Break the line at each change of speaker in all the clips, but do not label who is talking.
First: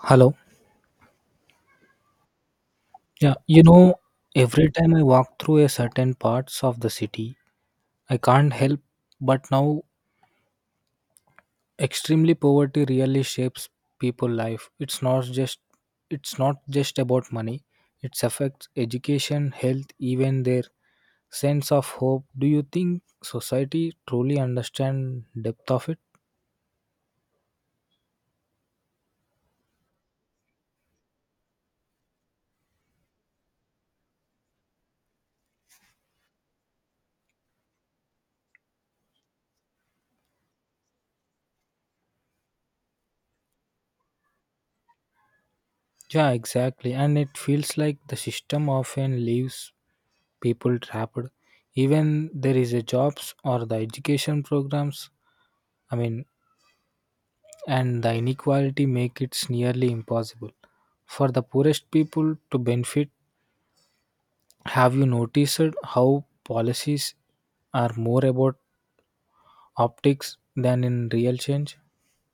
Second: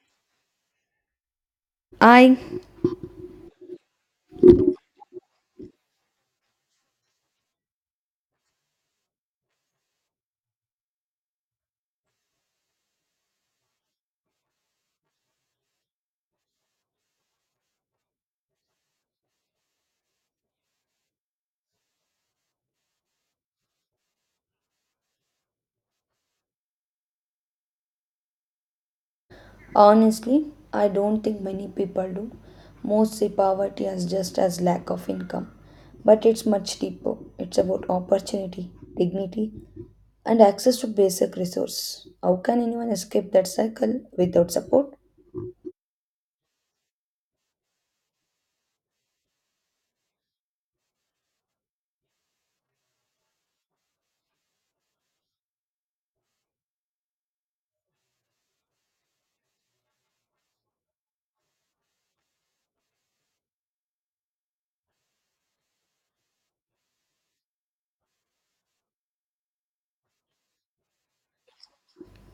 Hello.
I
Yeah, you know, every time I walk through a certain parts of the city, I can't help but now extremely poverty really shapes people life. It's not just about money. It affects education, health, even their sense of hope. Do you think society truly understand depth of it?
honestly, I don't think many people do. Most see poverty as just as lack of income, but it's much deeper. It's about opportunity, dignity, and access to basic resources. How can anyone escape that cycle without support?
Yeah, exactly. And it feels like the system often leaves people trapped even there is a jobs or the education programs I mean, and the inequality make it nearly impossible for the poorest people to benefit. Have you noticed how policies are more about optics than in real change?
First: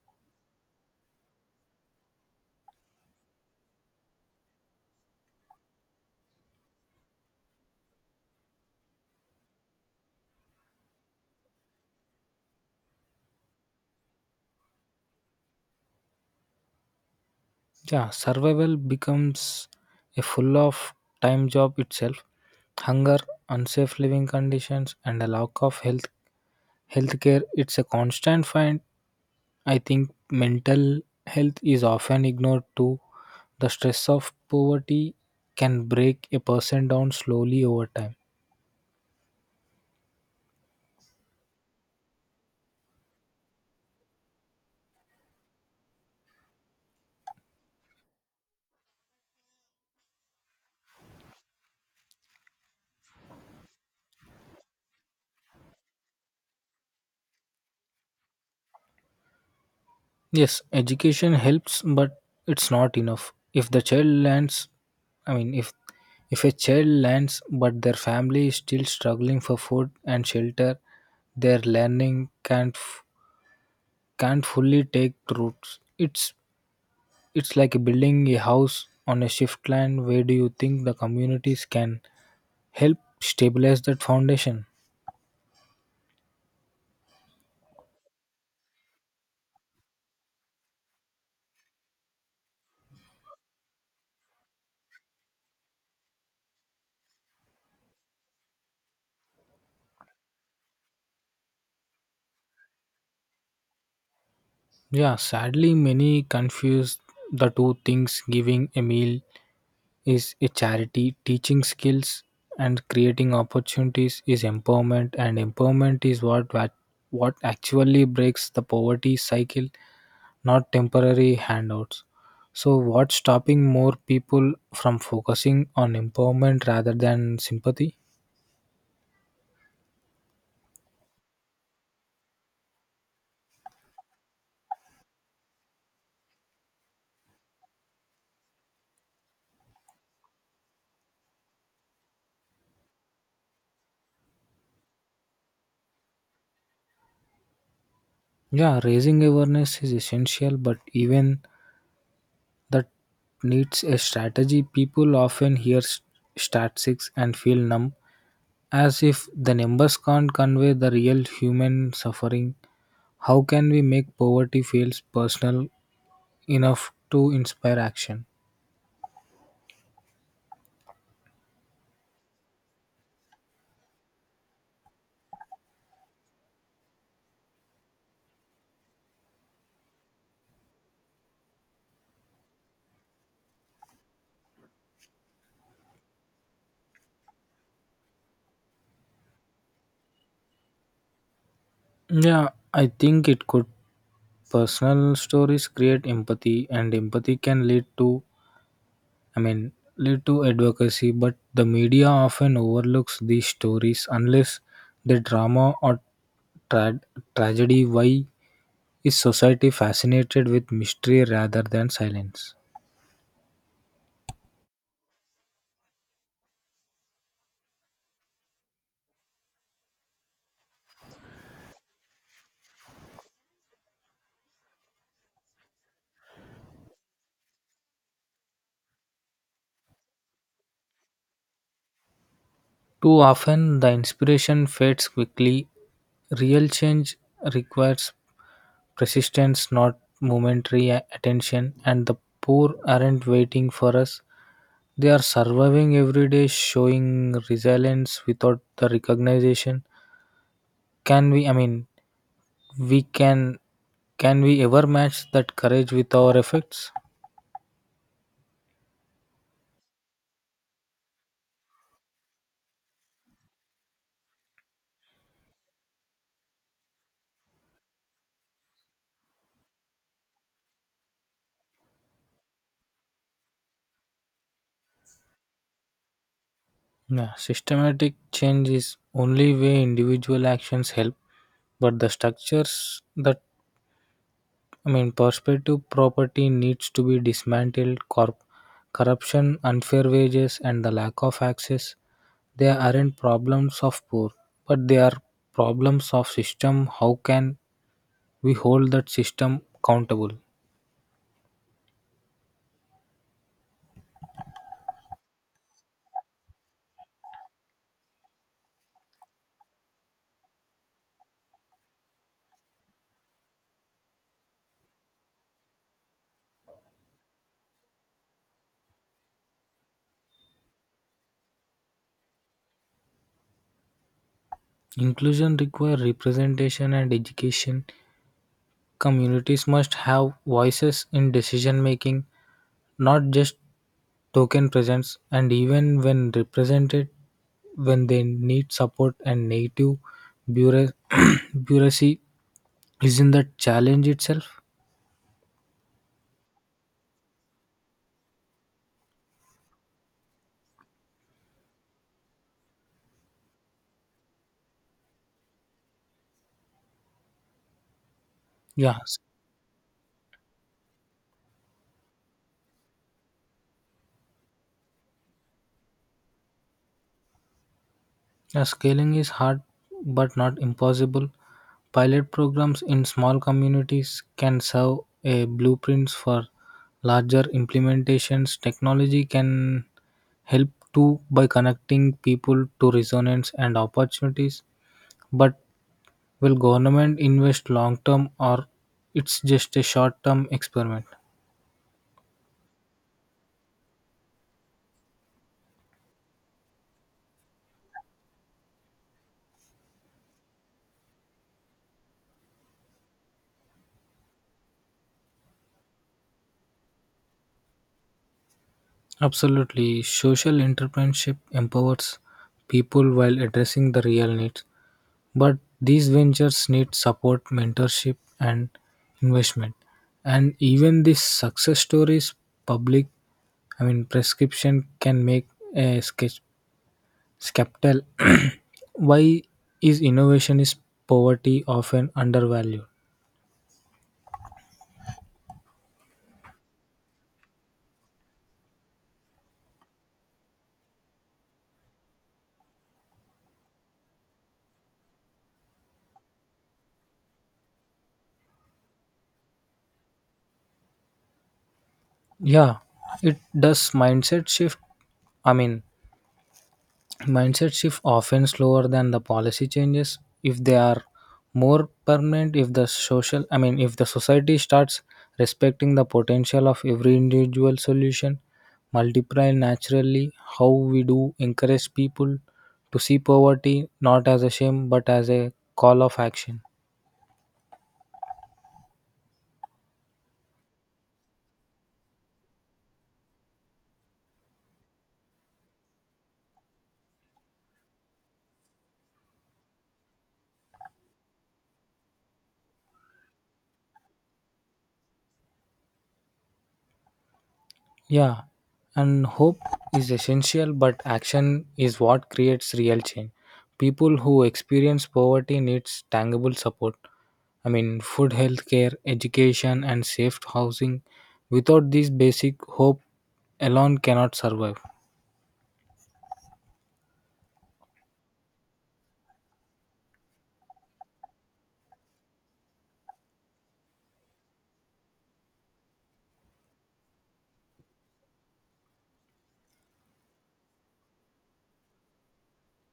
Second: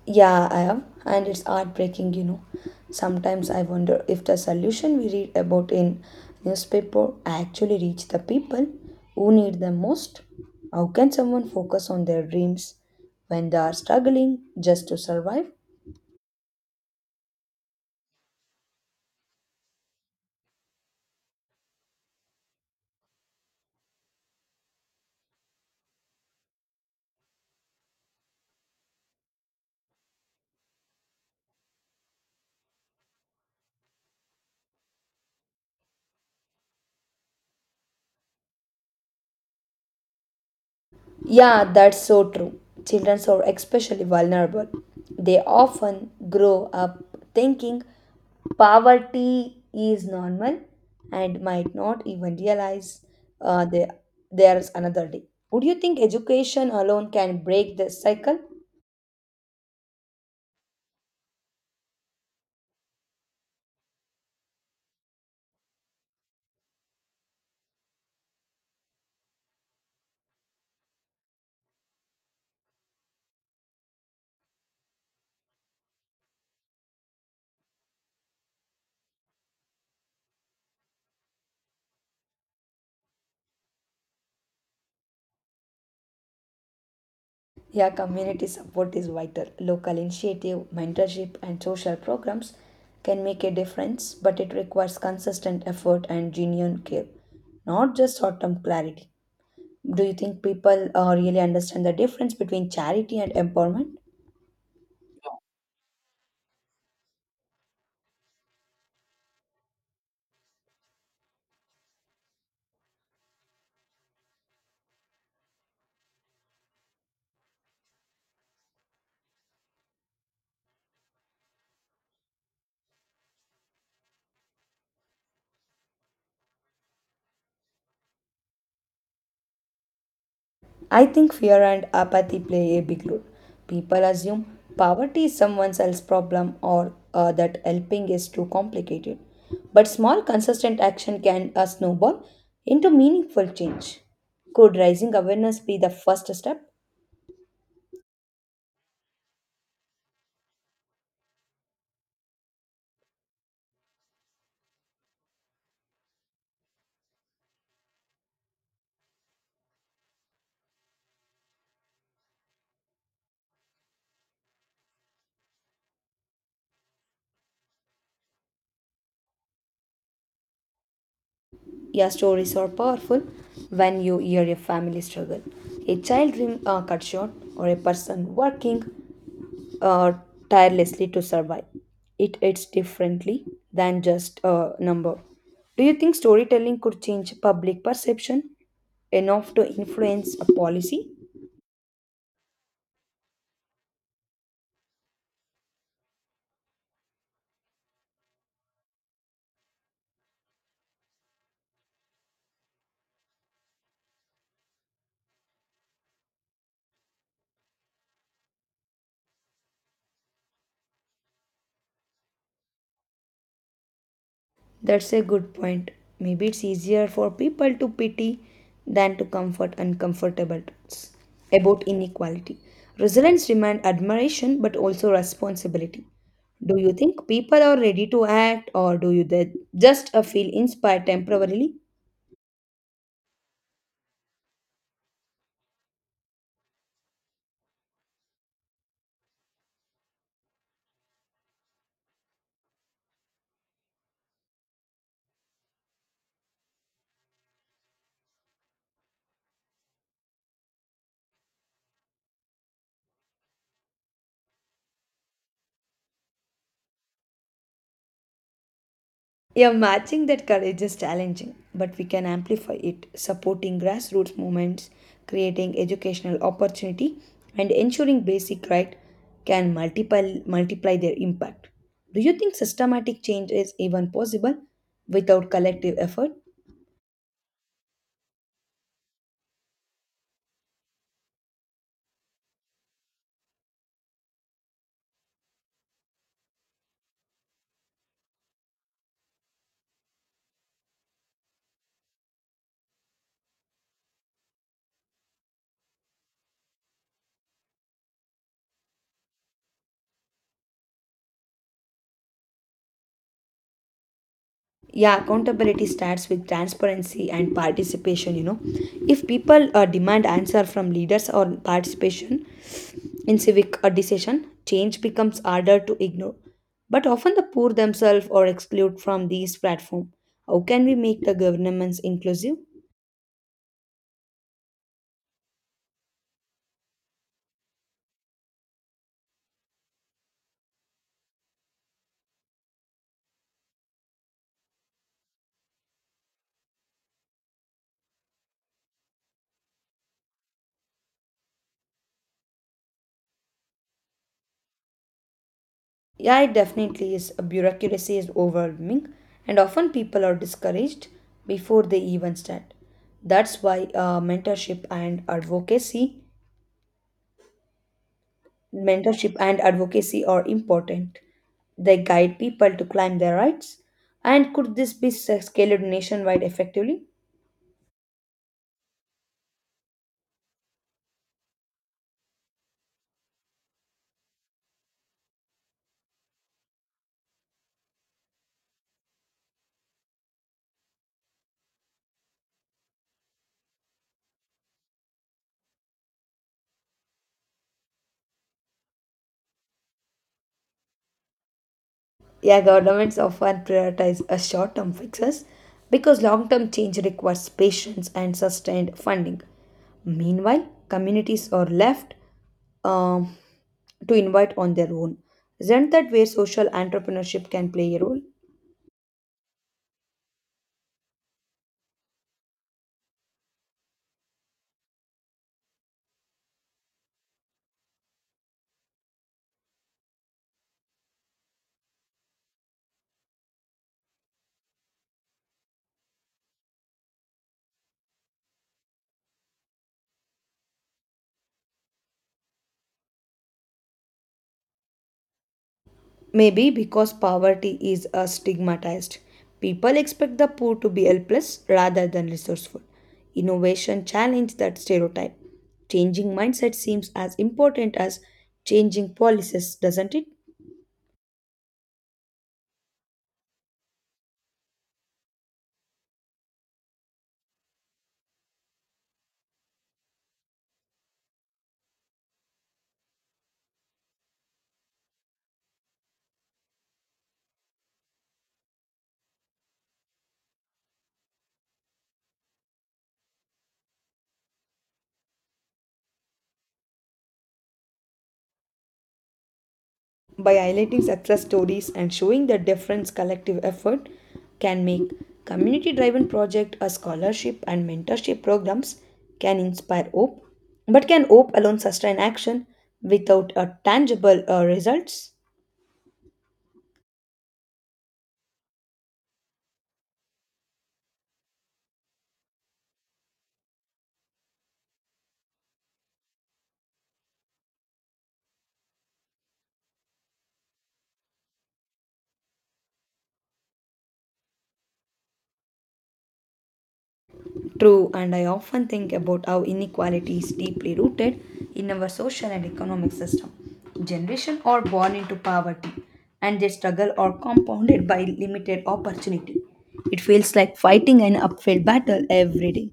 Yeah, I am, and it's heartbreaking, you know. Sometimes I wonder if the solution we read about in newspaper actually reach the people who need them most. How can someone focus on their dreams when they are struggling just to survive?
Yeah, survival becomes a full of time job itself. Hunger, unsafe living conditions, and a lack of healthcare. It's a constant fight. I think mental health is often ignored too. The stress of poverty can break a person down slowly over time.
Yeah, that's so true. Children are especially vulnerable. They often grow up thinking poverty is normal and might not even realize uh, there, there's another day. Would you think education alone can break this cycle?
Yes, education helps, but it's not enough. If the child lands, I mean, if a child lands, but their family is still struggling for food and shelter, their learning can't fully take roots. It's like building a house on a shift land. Where do you think the communities can help stabilize that foundation?
Yeah, community support is vital. Local initiative, mentorship, and social programs can make a difference, but it requires consistent effort and genuine care, not just short term clarity. Do you think people really understand the difference between charity and empowerment?
Yeah, sadly, many confuse the two things. Giving a meal is a charity, teaching skills and creating opportunities is empowerment, and empowerment is what actually breaks the poverty cycle, not temporary handouts. So, what's stopping more people from focusing on empowerment rather than sympathy?
I think fear and apathy play a big role. People assume poverty is someone else's problem or that helping is too complicated. But small, consistent action can snowball into meaningful change. Could raising awareness be the first step?
Yeah, raising awareness is essential, but even that needs a strategy. People often hear statistics and feel numb, as if the numbers can't convey the real human suffering. How can we make poverty feels personal enough to inspire action?
Your stories are powerful when you hear a family struggle, a child dream cut short, or a person working uh, tirelessly to survive. It hits differently than just a number. Do you think storytelling could change public perception enough to influence a policy?
Yeah, I think it could. Personal stories create empathy, and empathy can lead to advocacy. But the media often overlooks these stories unless the drama or tra- tragedy. Why is society fascinated with mystery rather than silence?
That's a good point. Maybe it's easier for people to pity than to comfort uncomfortable truths about inequality. Resilience demands admiration but also responsibility. Do you think people are ready to act or do you they just feel inspired temporarily?
Too often, the inspiration fades quickly. Real change requires persistence, not momentary attention, and the poor aren't waiting for us. They are surviving every day, showing resilience without the recognition. Can we, I mean, we can we ever match that courage with our efforts?
Yeah, matching that courage is challenging, but we can amplify it, supporting grassroots movements, creating educational opportunity, and ensuring basic right can multiply their impact. Do you think systematic change is even possible without collective effort?
Yeah, systematic change is only way individual actions help, but the structures that perspective property needs to be dismantled. Corruption, unfair wages, and the lack of access, they aren't problems of poor, but they are problems of system. How can we hold that system accountable?
Yeah, accountability starts with transparency and participation. If people demand answer from leaders or participation in civic decision change becomes harder to ignore, but often the poor themselves are excluded from these platforms. How can we make the governments inclusive?
Inclusion requires representation and education. Communities must have voices in decision making, not just token presence, and even when represented when they need support and native bureau- bureaucracy isn't the challenge itself.
Yeah, it definitely is a bureaucracy is overwhelming, and often people are discouraged before they even start. That's why
Yeah
mentorship and advocacy are important. They guide people to claim their rights. And could this be scaled nationwide effectively?
yeah, scaling is hard but not impossible. Pilot programs in small communities can serve a blueprints for larger implementations. Technology can help too by connecting people to resonance and opportunities, but will government invest long term or it's just a short term experiment?
Yeah, governments often prioritize a short-term fixes because long-term change requires patience and sustained funding. Meanwhile, communities are left um, to invite on their own. Isn't that where social entrepreneurship can play a role?
Absolutely. Social entrepreneurship empowers people while addressing the real needs. But these ventures need support, mentorship, and investment. And even these success stories, public, prescription can make a sketch skeptical. Why is innovation is poverty often undervalued?
Maybe because poverty is stigmatized, people expect the poor to be helpless rather than resourceful. Innovation challenges that stereotype. Changing mindset seems as important as changing policies, doesn't it?
Yeah, it does. Mindset shift. I mean, mindset shift often slower than the policy changes. If they are more permanent, if the society starts respecting the potential of every individual, solution multiply naturally. How we do encourage people to see poverty not as a shame but as a call of action?
By highlighting success stories and showing the difference collective effort can make, community driven project a scholarship and mentorship programs can inspire hope. But can hope alone sustain action without a tangible results?
Yeah, and hope is essential, but action is what creates real change. People who experience poverty needs tangible support. I mean, food, healthcare, education, and safe housing. Without these basic, hope alone cannot survive.
True, and I often think about how inequality is deeply rooted in our social and economic system. Generation are born into poverty, and their struggle are compounded by limited opportunity. It feels like fighting an uphill battle every day.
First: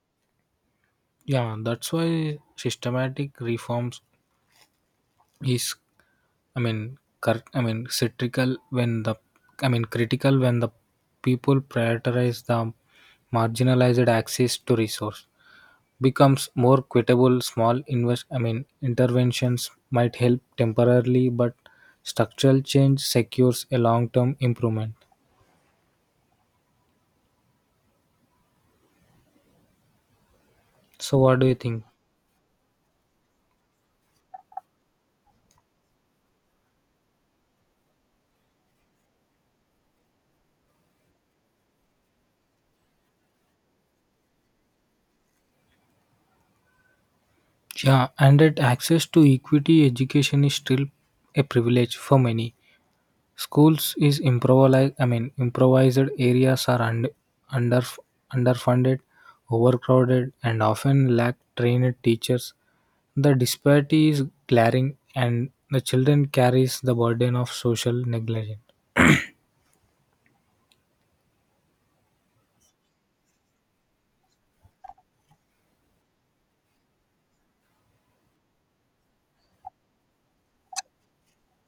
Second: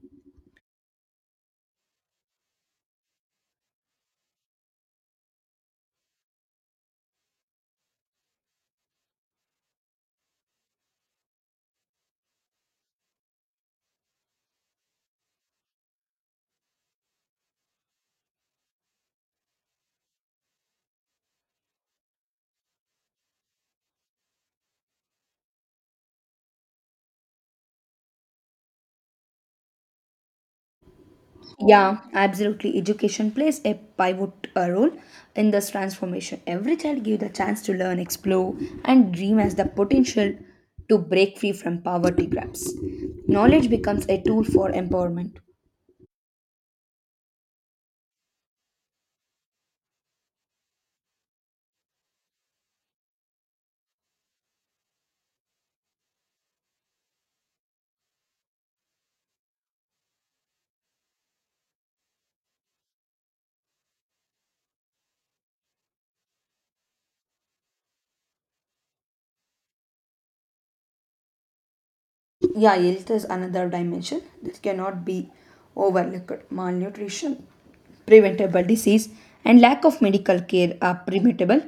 Yeah, that's why systematic reforms is, I mean, cur- I mean, critical when the, I mean, critical when the people prioritize the marginalized. Access to resource becomes more equitable. Small invest I mean interventions might help temporarily, but structural change secures a long term improvement. So what do you think?
Yeah, absolutely. Education plays a pivot role in this transformation. Every child gives the chance to learn, explore, and dream as the potential to break free from poverty traps. Knowledge becomes a tool for empowerment.
Yeah, and that access to equity education is still a privilege for many. Schools is improvised. I mean, Improvised areas are under underfunded, overcrowded, and often lack trained teachers. The disparity is glaring, and the children carries the burden of social negligence.
Yeah, health is another dimension that cannot be overlooked. Malnutrition, preventable disease, and lack of medical care are preventable.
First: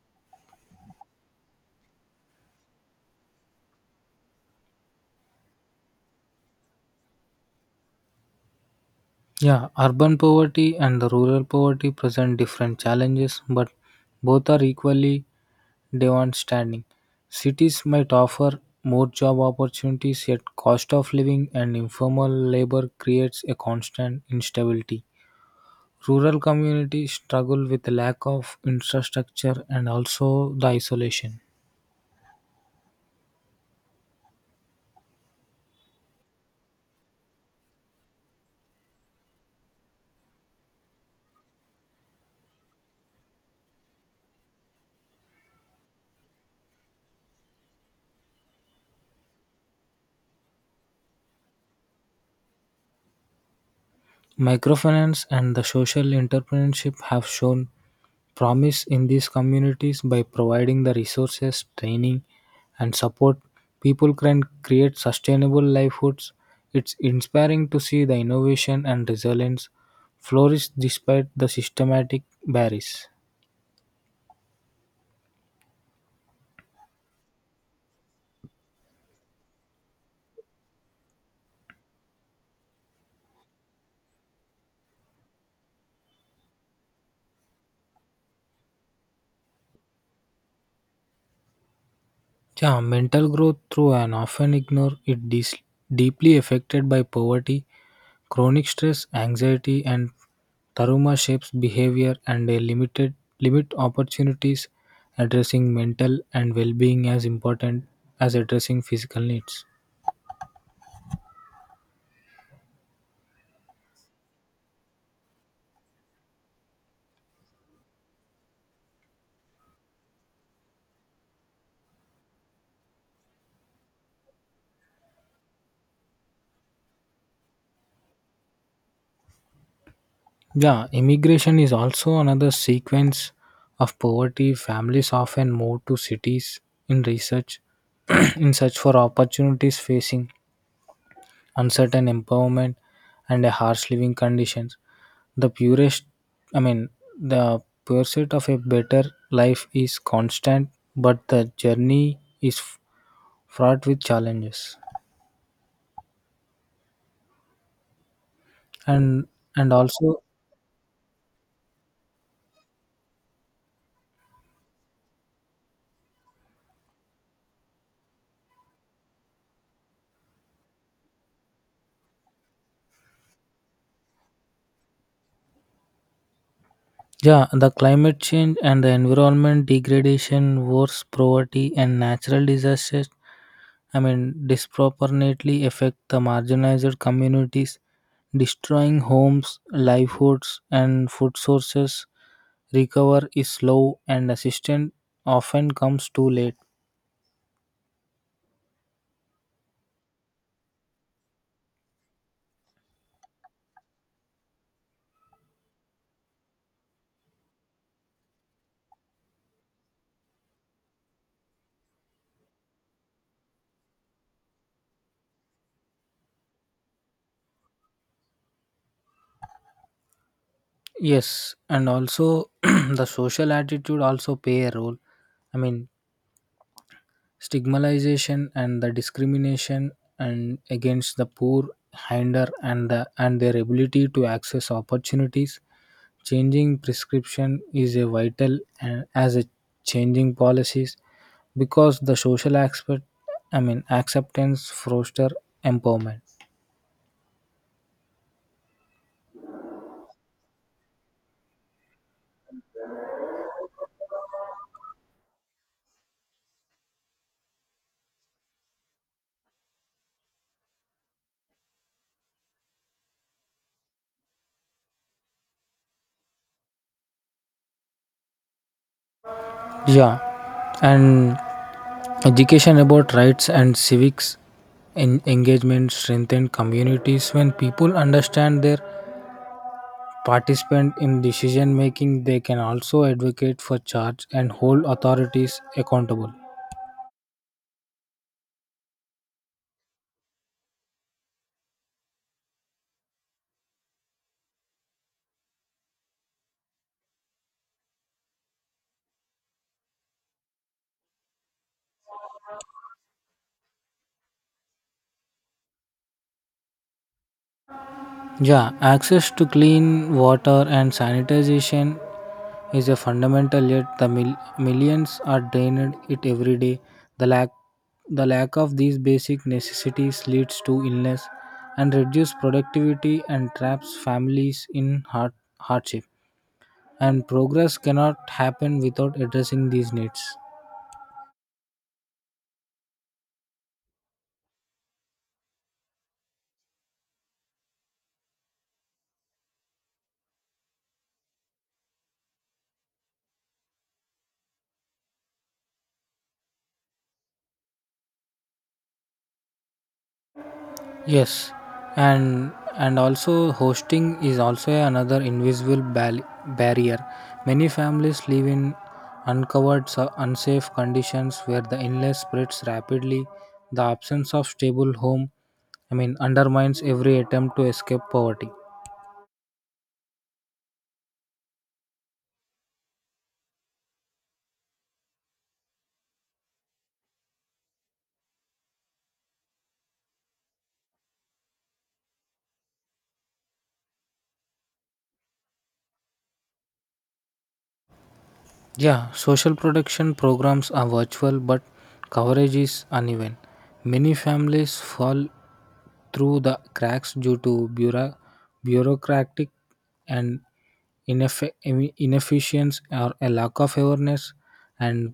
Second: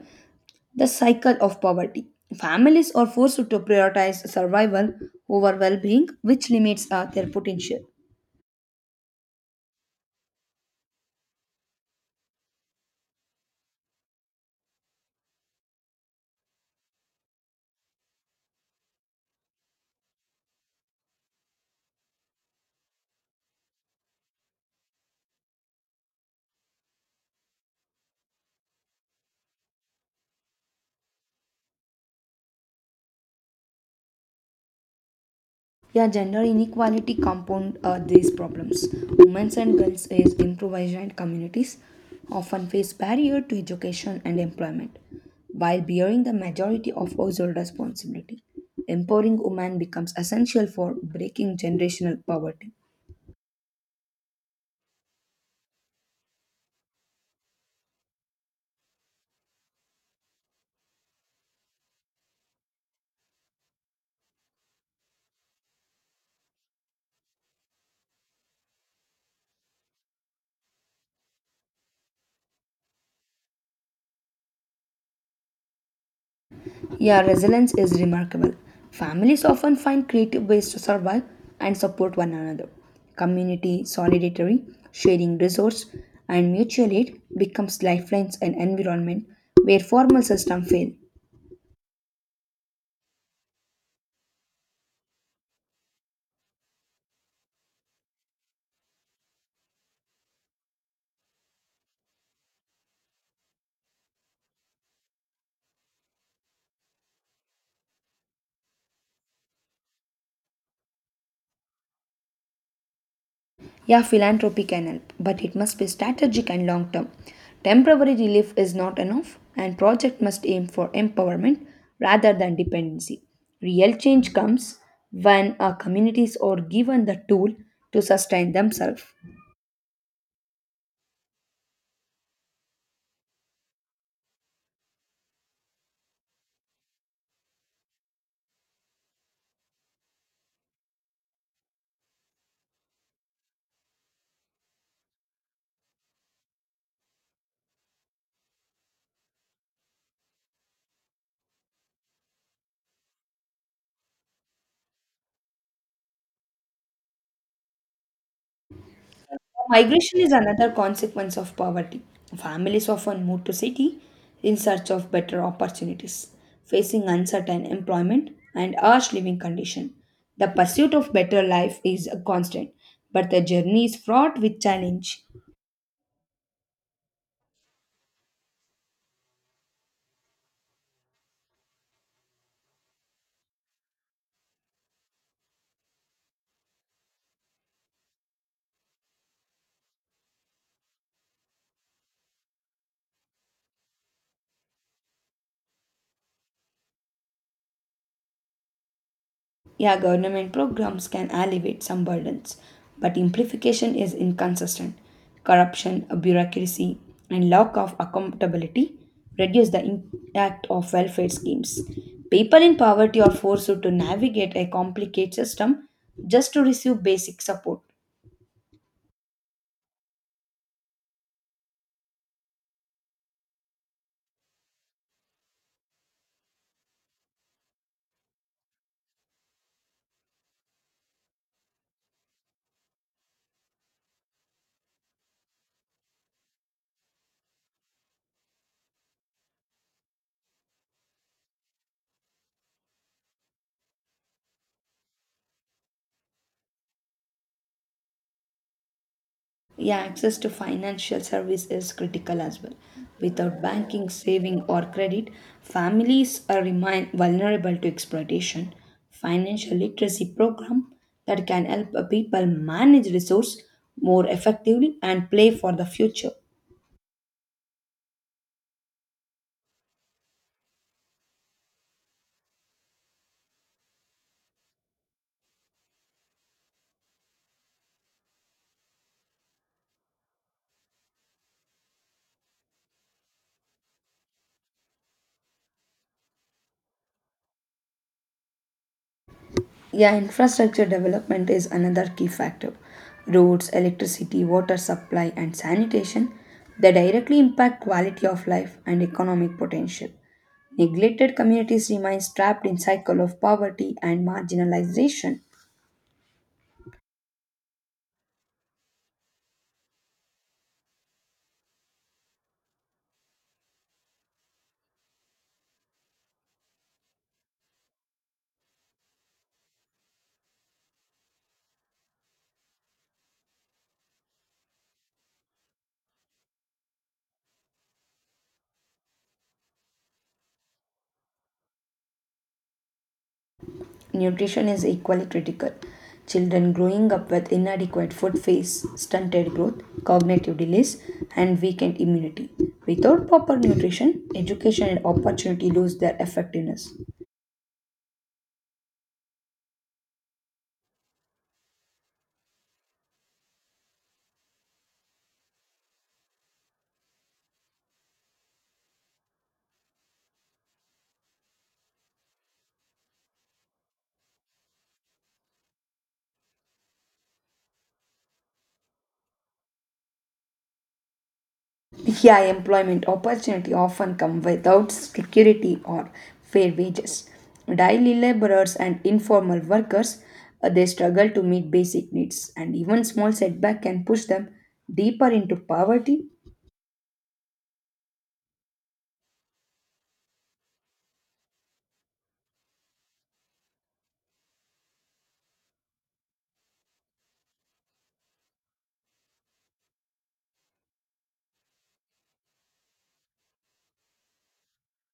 The cycle of poverty. Families are forced to prioritize survival over well being, which limits their potential.
Yeah, urban poverty and the rural poverty present different challenges, but both are equally standing. Cities might offer more job opportunities, yet cost of living and informal labor creates a constant instability. Rural communities struggle with the lack of infrastructure and also the isolation.
Yeah, gender inequality compound these problems. Women and girls is improvised communities often face barrier to education and employment while bearing the majority of household responsibility. Empowering women becomes essential for breaking generational poverty.
Microfinance and the social entrepreneurship have shown promise in these communities by providing the resources, training, and support. People can create sustainable livelihoods. It's inspiring to see the innovation and resilience flourish despite the systematic barriers.
Yeah, resilience is remarkable. Families often find creative ways to survive and support one another. Community solidarity, sharing resource, and mutual aid becomes lifelines and environment where formal system fail.
Yeah, mental growth through and often ignore it deeply affected by poverty. Chronic stress, anxiety, and trauma shapes behavior and a limit opportunities. Addressing mental and well-being as important as addressing physical needs.
Yeah, philanthropy can help, but it must be strategic and long term. Temporary relief is not enough, and project must aim for empowerment rather than dependency. Real change comes when our communities are given the tool to sustain themselves.
Yeah, immigration is also another sequence of poverty. Families often move to cities in research in search for opportunities, facing uncertain empowerment, and a harsh living conditions. The purest, I mean, the pursuit of a better life is constant, but the journey is fraught with challenges. And and
Migration
also,
is another consequence of poverty. Families often move to city in search of better opportunities, facing uncertain employment and harsh living condition. The pursuit of better life is a constant, but the journey is fraught with challenge.
yeah, the climate change and the environment degradation, wars, poverty, and natural disasters, I mean, disproportionately affect the marginalized communities, destroying homes, livelihoods, and food sources. Recover is slow and assistance often comes too late.
Yeah, government programs can alleviate some burdens, but simplification is inconsistent. Corruption, bureaucracy, and lack of accountability reduce the impact of welfare schemes. People in poverty are forced to navigate a complicated system just to receive basic support.
Yes, and also the social attitude also play a role. i mean Stigmatization and the discrimination and against the poor hinder and the and their ability to access opportunities. Changing prescription is a vital and as a changing policies, because the social aspect, acceptance foster empowerment.
Yeah, access to financial service is critical as well. Without banking, saving, or credit, families are remain vulnerable to exploitation. Financial literacy program that can help people manage resource more effectively and play for the future.
Yeah, and education about rights and civics engagement strengthen communities. When people understand their participant in decision making, they can also advocate for charge and hold authorities accountable.
Yeah, infrastructure development is another key factor. Roads, electricity, water supply, and sanitation they directly impact quality of life and economic potential. Neglected communities remain trapped in cycle of poverty and marginalization.
Yeah, access to clean water and sanitization is a fundamental, yet the millions are drained it every day. The lack the lack of these basic necessities leads to illness and reduced productivity and traps families in hardship. And progress cannot happen without addressing these needs.
Nutrition is equally critical. Children growing up with inadequate food face stunted growth, cognitive delays, and weakened immunity. Without proper nutrition, education and opportunity lose their effectiveness.
Yes, and and also hosting is also another invisible barrier. Many families live in uncovered, unsafe conditions where the illness spreads rapidly. The absence of stable home, I mean, undermines every attempt to escape poverty.
Here, employment opportunity often come without security or fair wages. Daily laborers and informal workers they struggle to meet basic needs, and even small setback can push them deeper into poverty.
Yeah, social protection programs are virtual, but coverage is uneven. Many families fall through the cracks due to bureaucratic and inefficiency, or a lack of awareness, and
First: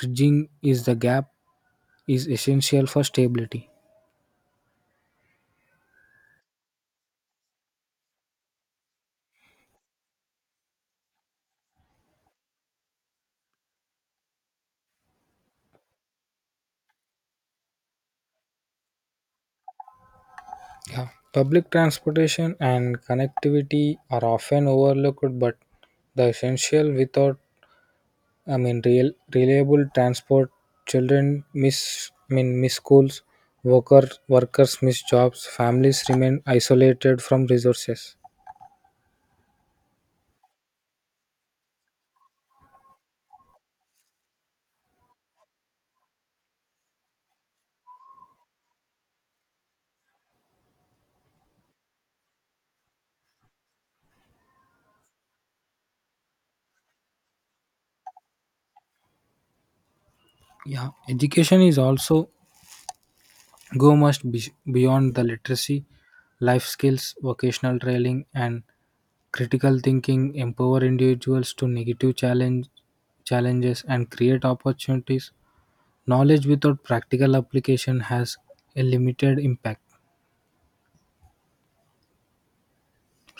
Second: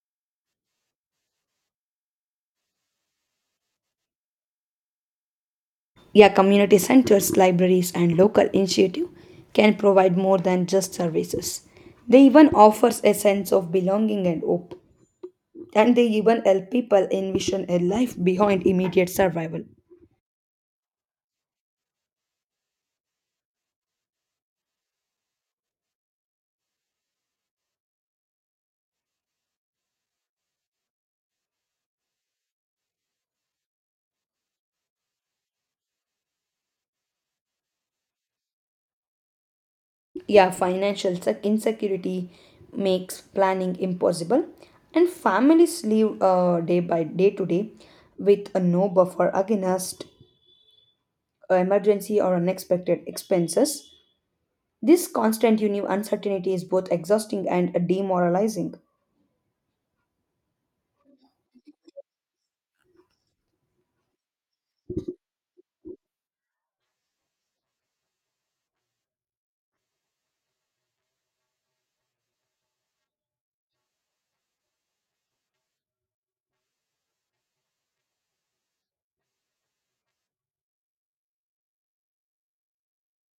bridging is the gap is essential for stability.
Yeah, community centers, libraries, and local initiative can provide more than just services. They even offers a sense of belonging and hope, and they even help people envision a life beyond immediate survival.
Yeah. Public transportation and connectivity are often overlooked, but the essential. Without, I mean, Real reliable transport, children miss, I mean, miss schools, workers miss jobs, families remain isolated from resources.
Yeah, financial insecurity makes planning impossible, and families live day by day to day with a no buffer against emergency or unexpected expenses. This constant uncertainty is both exhausting and demoralizing.
Yeah, education is also go must be beyond the literacy, life skills, vocational training, and critical thinking, empower individuals to challenges, and create opportunities. Knowledge without practical application has a limited impact,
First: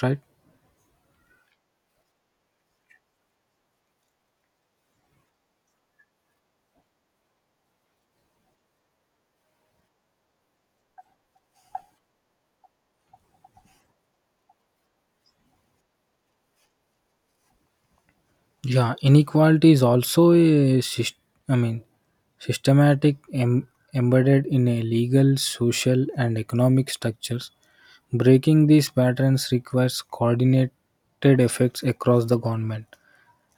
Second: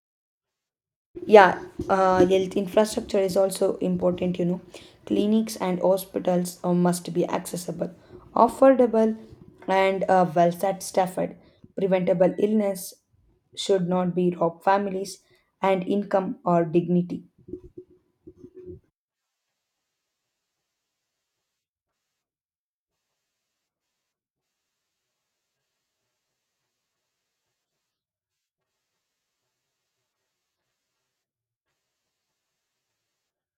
right?
Yeah, health infrastructure is also important, clinics and hospitals must be accessible, affordable, and well staffed. Preventable illness should not be rob families and income or dignity.
Yeah, inequality is also a I mean systematic embedded in a legal, social, and economic structures. Breaking these patterns requires coordinated efforts across the government.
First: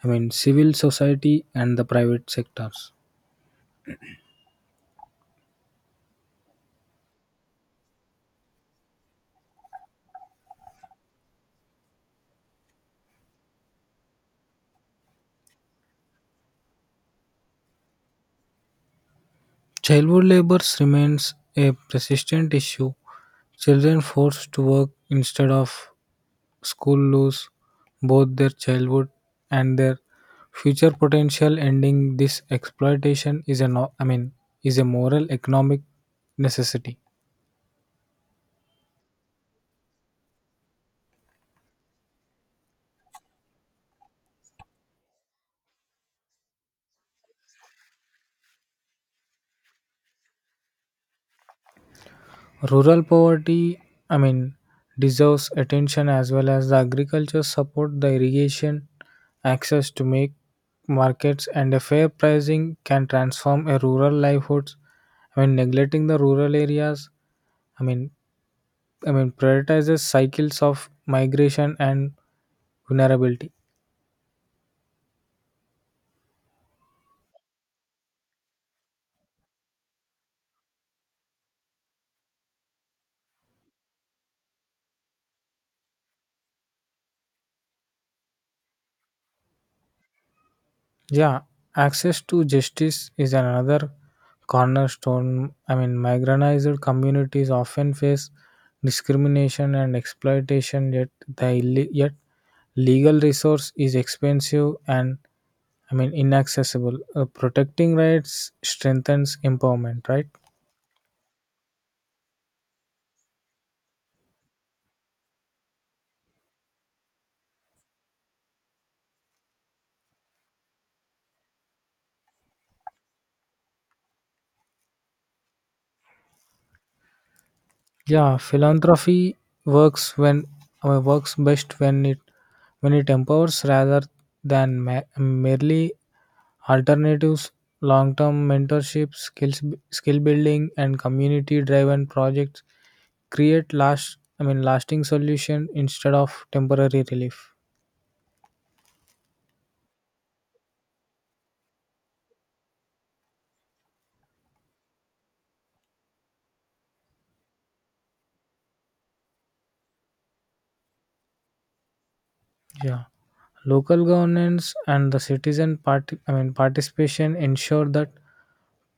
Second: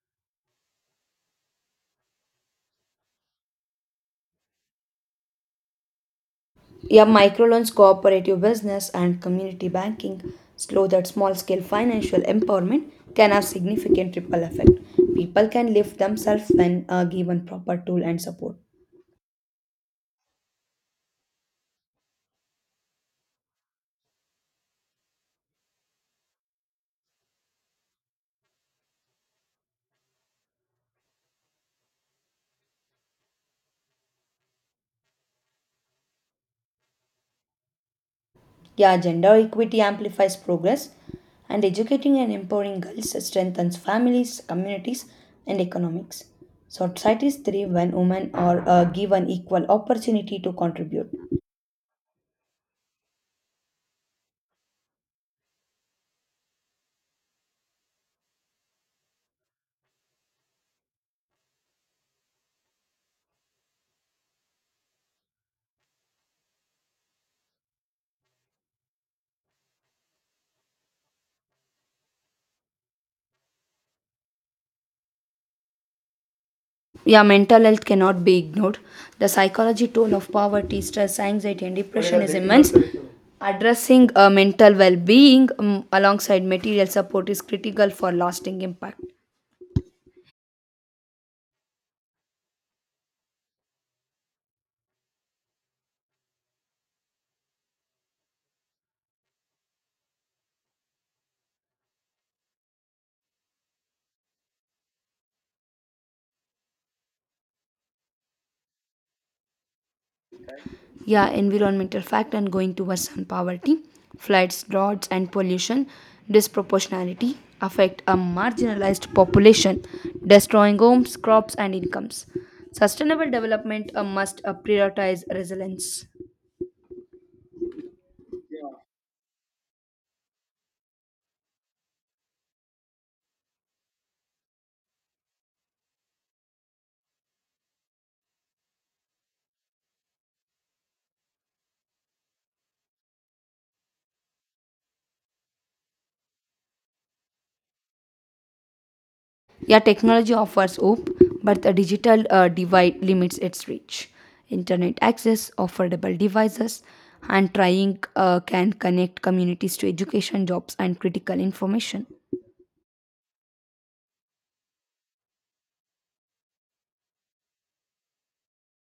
I mean civil society and the private sectors.
Yeah, microloans cooperative business and community banking slow that small scale financial empowerment can have significant ripple effect. People can lift themselves when given proper tool and support.
Childhood labor remains a persistent issue. Children forced to work instead of school lose both their childhood and their future potential. Ending this exploitation is a no, I mean is a moral economic necessity.
Yeah, gender equity amplifies progress, and educating and empowering girls strengthens families, communities, and economics. Societies thrive when women are given equal opportunity to contribute.
Rural poverty, I mean, deserves attention as well as the agriculture support, the irrigation, access to make markets, and a fair pricing can transform a rural livelihoods. I mean, neglecting the rural areas, I mean, prioritizes cycles of migration and vulnerability.
Yeah, mental health cannot be ignored. The psychology toll of poverty, stress, anxiety, and depression is immense. Addressing mental well being alongside material support is critical for lasting impact.
Yeah, access to justice is another cornerstone. I mean, marginalized communities often face discrimination and exploitation, yet the ille- yet legal resource is expensive and, I mean, inaccessible. Protecting rights strengthens empowerment, right?
Yeah, environmental fact and going to worsen poverty. Floods, droughts, and pollution disproportionality affect a marginalized population, destroying homes, crops, and incomes. Sustainable development must prioritize resilience.
Yeah, philanthropy works when works best when it empowers rather than merely alternatives. Long-term mentorship, skill building, and community-driven projects create lasting solution instead of temporary relief.
Yeah, technology offers hope, but the digital divide limits its reach. Internet access, affordable devices, and trying can connect communities to education, jobs, and critical information.
Yeah. Local governance and the citizen participation ensure that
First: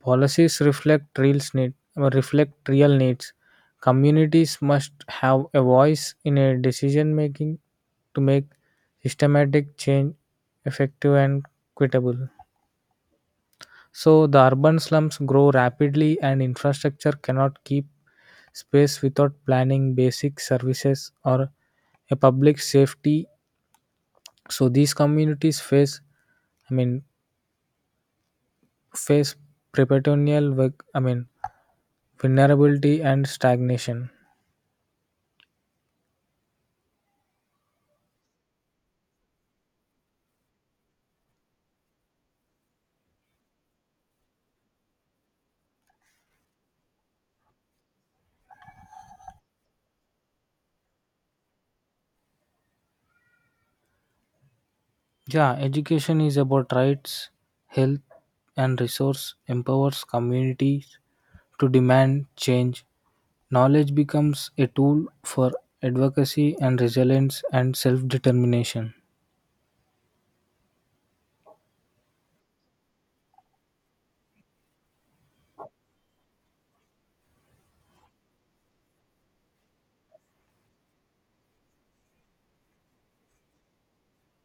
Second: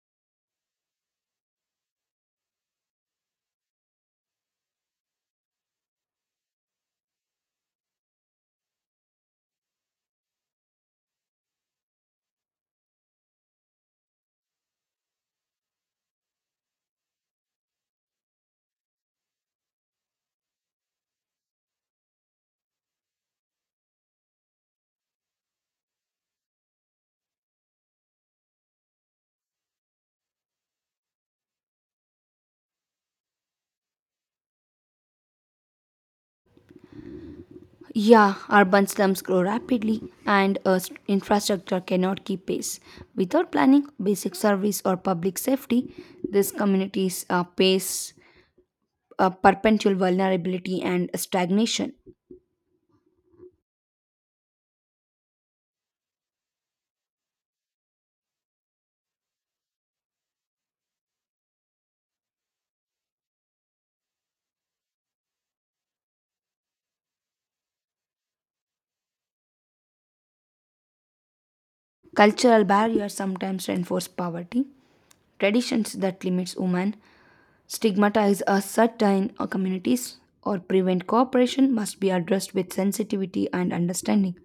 policies reflect real need, or reflect real needs. Communities must have a voice in a decision making to make systematic change effective and equitable. So the urban slums grow rapidly and infrastructure cannot keep space without planning basic services or a public safety. So these communities I mean face preperitoneal vulnerability and stagnation.
Yeah, urban slums grow rapidly and infrastructure cannot keep pace. Without planning, basic service, or public safety, these communities face perpetual vulnerability and stagnation.
Yeah, education is about rights, health, and resource empowers communities to demand change. Knowledge becomes a tool for advocacy and resilience and self determination.
Cultural barriers sometimes reinforce poverty. Traditions that limits women stigmatize a certain communities or prevent cooperation must be addressed with sensitivity and understanding.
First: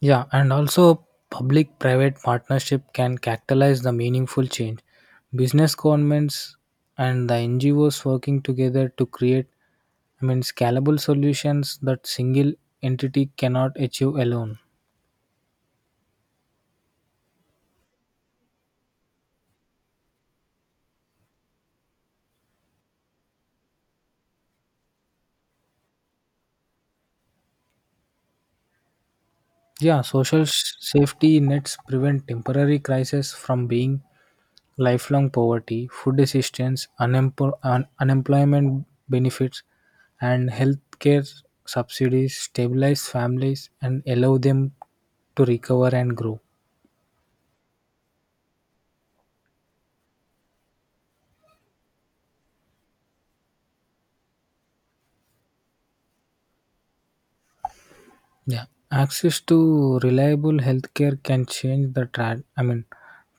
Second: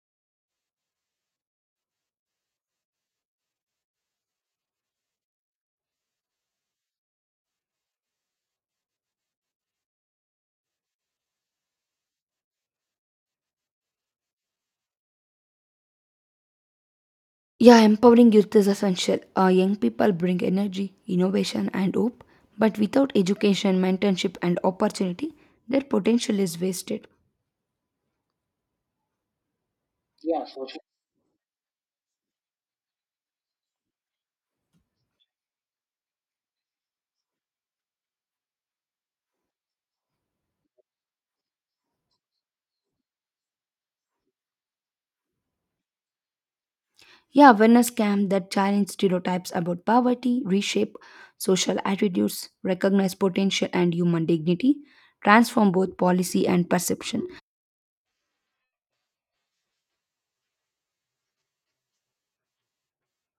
Yeah, and also public private partnership can catalyze the meaningful change. Business governments and the NGOs working together to create, scalable solutions that single entity cannot achieve alone.
Yeah, empowering youth is essential. Young people bring energy, innovation, and hope, but without education, mentorship, and opportunity, their potential is wasted.
Yeah, social
Yeah, for sure.
safety nets prevent temporary crises from being lifelong poverty. Food assistance, unemployment benefits, and healthcare subsidies stabilize families and allow them to recover and grow.
Yeah, awareness camp that challenge stereotypes about poverty, reshape social attitudes, recognize potential and human dignity, transform both policy and perception.
Yeah, access to reliable healthcare can change the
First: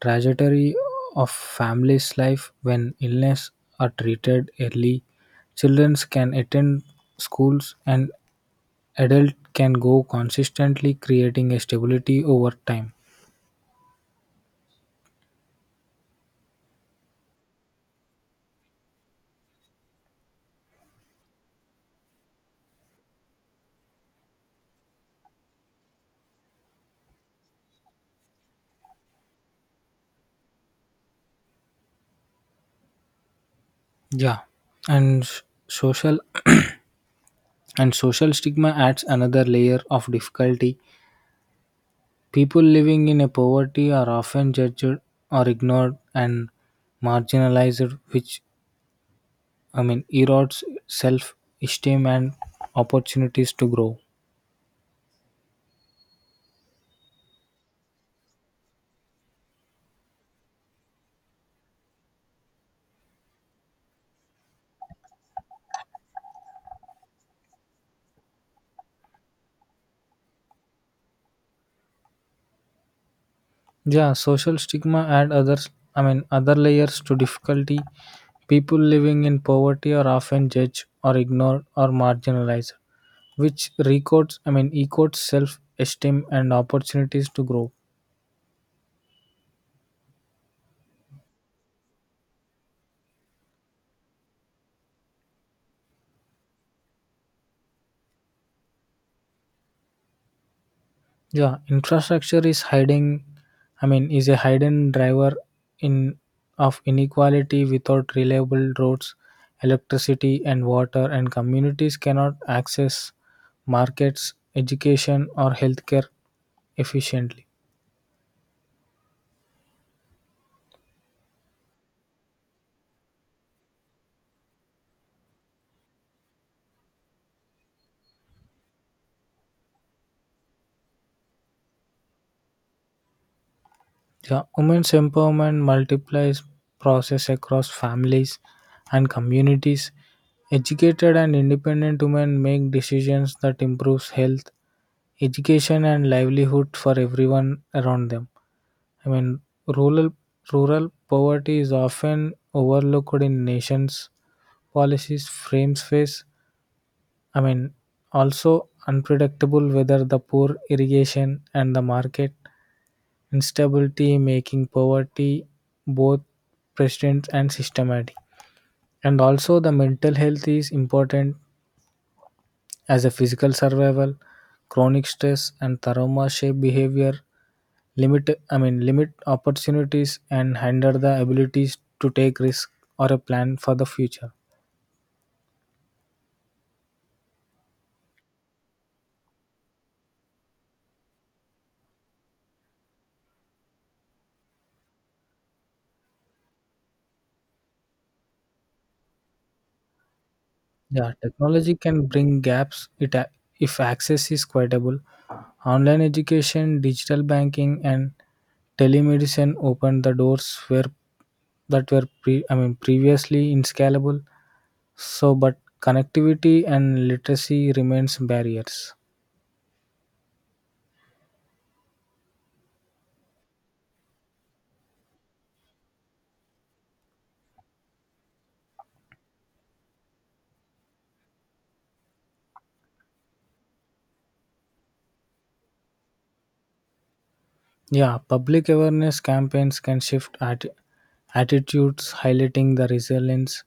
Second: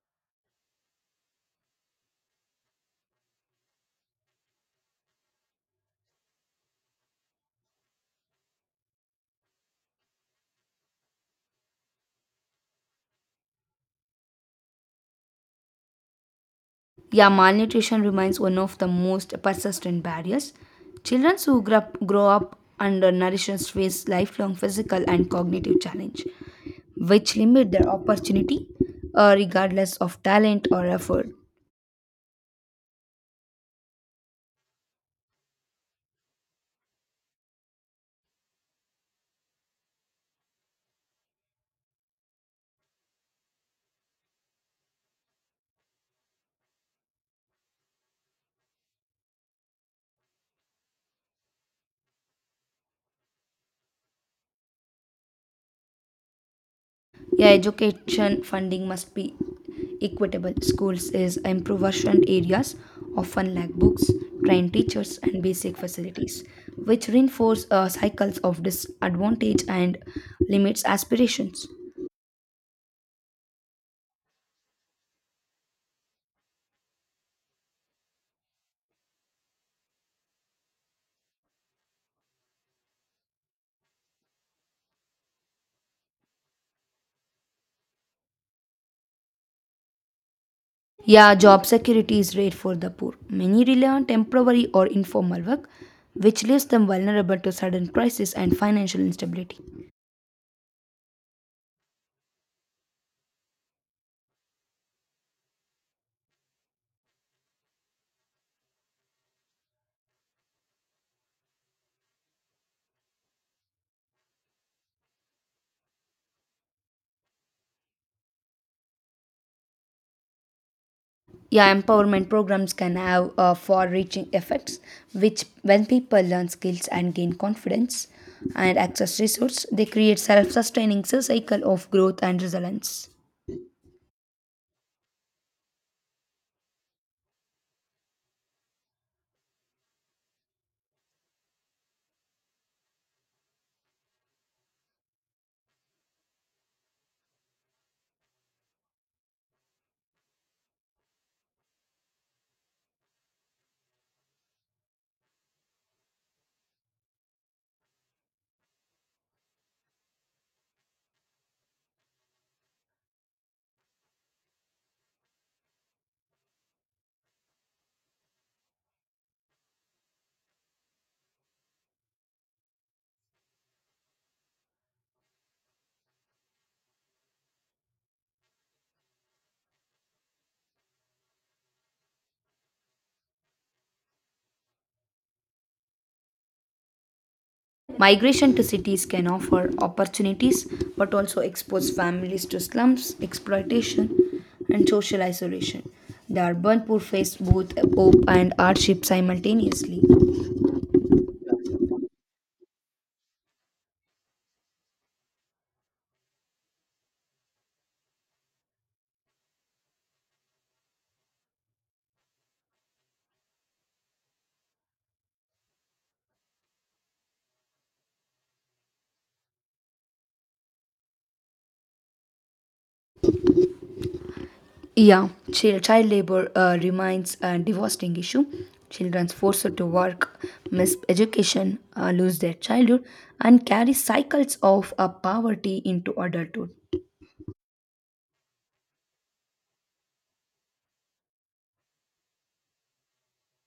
trajectory of family's life. When illness are treated early, children can attend schools and adult can go consistently, creating a stability over time.
Yeah, malnutrition remains one of the most persistent barriers. Children who grow up under nourishment face lifelong physical and cognitive challenge, which limit their opportunity regardless of talent or effort.
Yeah, and social and social stigma adds another layer of difficulty. People living in a poverty are often judged or ignored and marginalized, which, erodes self-esteem and opportunities to grow.
Yeah, education funding must be equitable. Schools is impoverished areas often lack books, trained teachers, and basic facilities, which reinforce cycles of disadvantage and limits aspirations.
Yeah, social stigma and others, I mean, other layers to difficulty. People living in poverty are often judged or ignored or marginalized, which equates self esteem and opportunities to grow.
Yeah, job security is rare for the poor. Many rely on temporary or informal work, which leaves them vulnerable to sudden crisis and financial instability.
Yeah, infrastructure is hiding, I mean, is a hidden driver in of inequality. Without reliable roads, electricity and water, and communities cannot access markets, education or healthcare efficiently.
Yeah, empowerment programs can have far reaching effects, which, when people learn skills and gain confidence and access resources, they create self sustaining cycle of growth and resilience.
Yeah, women's empowerment multiplies process across families and communities. Educated and independent women make decisions that improves health, education and livelihood for everyone around them. I mean, rural rural poverty is often overlooked in nations policies frames face, I mean, also unpredictable weather, the poor irrigation and the market instability, making poverty both persistent and systematic. And also the mental health is important as a physical survival. Chronic stress and trauma shape behavior, limit I mean limit opportunities and hinder the abilities to take risk or a plan for the future.
Migration to cities can offer opportunities but also expose families to slums, exploitation, and social isolation. The urban poor face both hope and hardship simultaneously.
Yeah, technology can bring gaps it a- if access is equitable. Online education, digital banking, and telemedicine open the doors where that were pre, I mean previously inscalable. So, but connectivity and literacy remains barriers.
Yeah, child labor remains a devastating issue. Children forced to work, miss education, lose their childhood, and carry cycles of poverty into adulthood.
Yeah, public awareness campaigns can shift attitudes, highlighting the resilience,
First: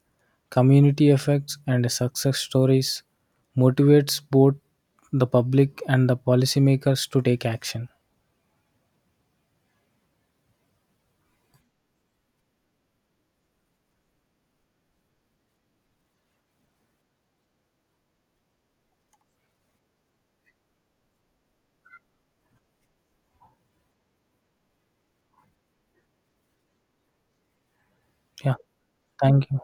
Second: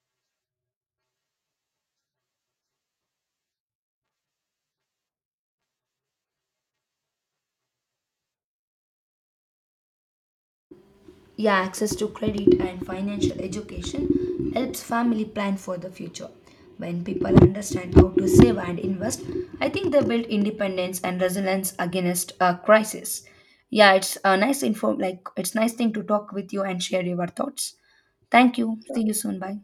community effects, and success stories, motivates both the public and the policymakers to take action.
Yeah, access to credit and financial education helps family plan for the future. When people understand how to save and invest, I think they build independence and resilience against a crisis. Yeah, it's a nice info like it's nice thing to talk with you and share your thoughts.
Yeah,
Thank you. See you soon.
thank
Bye.
you.